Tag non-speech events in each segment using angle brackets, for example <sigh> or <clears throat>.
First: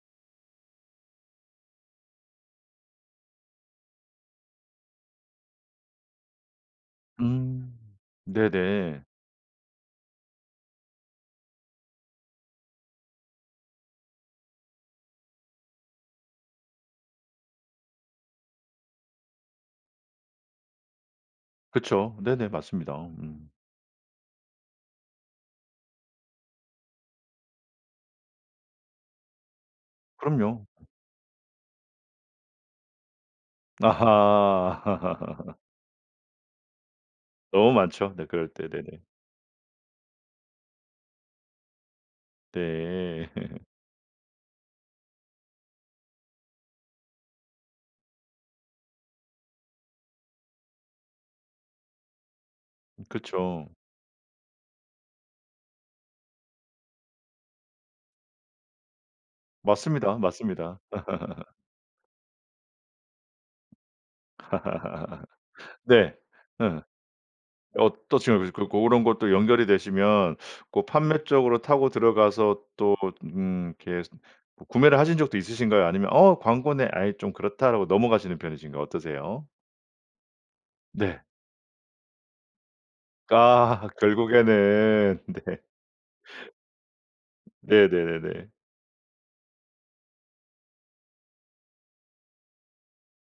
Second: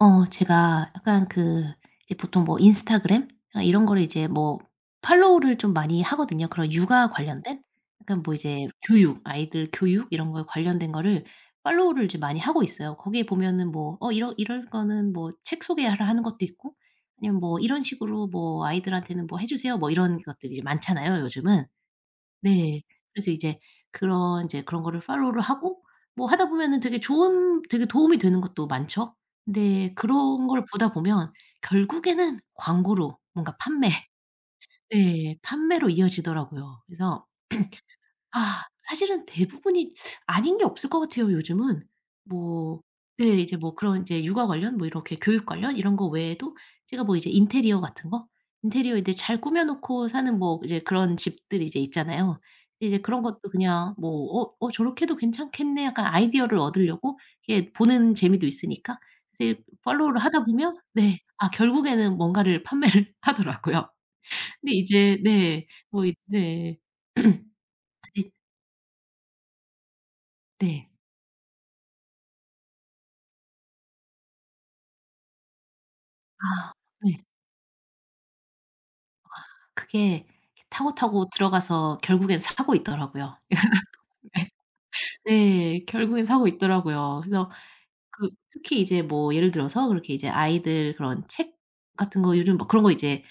어 제가 약간 그 이제 보통 뭐 인스타그램 이런 거를 이제 뭐 팔로우를 좀 많이 하거든요 그런 육아 관련된. 음. 약간 뭐 이제 네네. 교육 아이들 교육 이런 거에 관련된 거를 팔로우를 이제 많이 하고 있어요. 거기에 보면은 뭐 어 이런 이런 거는 뭐 책 소개라 하는 것도 있고 아니면 "뭐 이런 식으로 뭐 아이들한테는 뭐 해주세요." 뭐 이런 것들이 많잖아요 요즘은. 그쵸. 네네. 네. 맞습니다. 그래서 음. 이제 그런 이제 그런 거를 팔로우를 하고 뭐 하다 보면은 되게 좋은 되게 도움이 되는 것도 많죠. 근데 그런 걸 그럼요. 보다 보면 결국에는 광고로 뭔가 판매 네. 아하. <laughs> 판매로 이어지더라고요. 그래서 너무 많죠. <clears throat> 네. 그럴 아 때. 네네. 사실은 대부분이 아닌 게 없을 것 같아요 요즘은. 뭐 네. 네. 이제 <laughs> 뭐 그런 이제 육아 관련 뭐 이렇게 교육 관련 이런 거 외에도 제가 뭐 이제 인테리어 같은 거 인테리어 이제 잘 꾸며 놓고 사는 뭐 이제 그런 집들이 이제 있잖아요. 이제 그런 것도 그쵸. 그냥 뭐 '어 어 저렇게 해도 괜찮겠네.' 약간 아이디어를 얻으려고 이게 보는 재미도 있으니까 이제 맞습니다, 팔로우를 하다 보면 맞습니다. 네. 아 <laughs> 결국에는 뭔가를 판매를 하더라고요. 근데 이제 네. <laughs> 뭐 이 네. 네. 음. <clears throat> 어떤 <unintelligible> 식으로 그 고런 것들이 연결이 되시면 고 네. 판매 쪽으로 타고 들어가서 또 음 이렇게 구 구매를 하신 적도 있으신가요? 아니면 '어 아. 광고네. 아이 네. 좀 그렇다.'라고 넘어가시는 편이신가요? 어떠세요? 그게 이렇게 네. 타고타고 들어가서 결국에는 사고 있더라고요. 아 <laughs> 네. 결국에는. 네. 네. 결국에는 사고 있더라고요. 그래서 그 네네네네. 특히 이제 뭐 예를 들어서 그렇게 이제 아이들 그런 책 같은 거 요즘 막 그런 거 이제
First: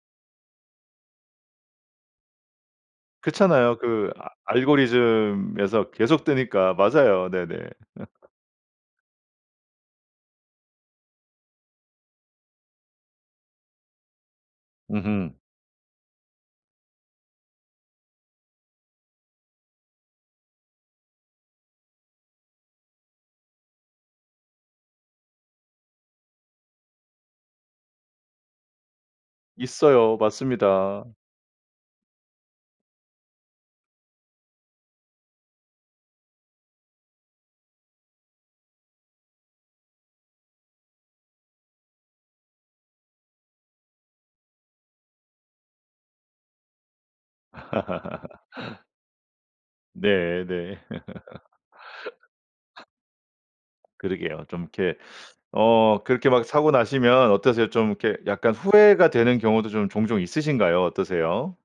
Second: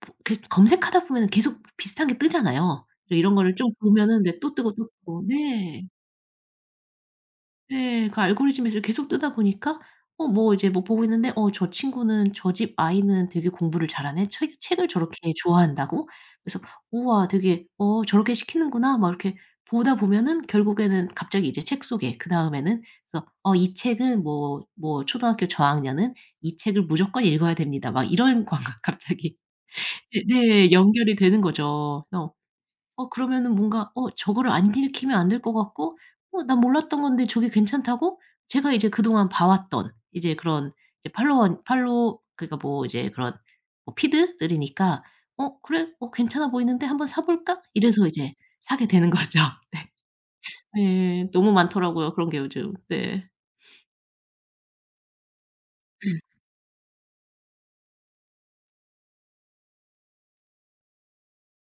보 계속 검색하다 보면 계속 비슷한 게 뜨잖아요. 이제 이런 거를 좀 그렇잖아요. 그 보면은 알 네 또 뜨고, 또 뜨고 네. 알고리즘에서 계속 뜨니까. 맞아요. 네네. 네. 그 <laughs> 알고리즘에서 계속 뜨다 보니까 어 뭐 이제 뭐 보고 있는데 '어 저 친구는 저 집 아이는 되게 공부를 잘하네. 책 책을 으흠. 저렇게 좋아한다고?' 그래서 '우와 되게 어 저렇게 시키는구나.' 막 이렇게 보다 보면은 결국에는 갑자기 이제 책 소개 그다음에는 그래서 "어 이 책은 뭐 뭐 초등학교 저학년은 이 책을 무조건 읽어야 됩니다." 막 이런 광고 갑자기 있어요. 이제 네. 맞습니다. 연결이 되는 거죠. 어. 어 그러면은 뭔가 '어 저거를 안 읽히면 안 될 것 같고 어 나 몰랐던 건데 저게 괜찮다고?' 제가 이제 그동안 봐 왔던 이제 그런 이제 팔로원 팔로 그러니까 뭐 이제 그런 어 피드들이니까 '어 그래? 어 괜찮아 보이는데 한번 사 볼까?' 이래서 이제 <laughs> 사게 되는 거죠. 네. 네네. 네. 너무 많더라고요 <laughs> 그런 게 요즘. 네. <sniffs> 그러게요. 좀 이렇게 어 <clears throat> 그렇게 막 사고 나시면 어떠세요? 좀 이렇게 약간 후회가 되는 경우도 좀 종종 있으신가요? 어떠세요?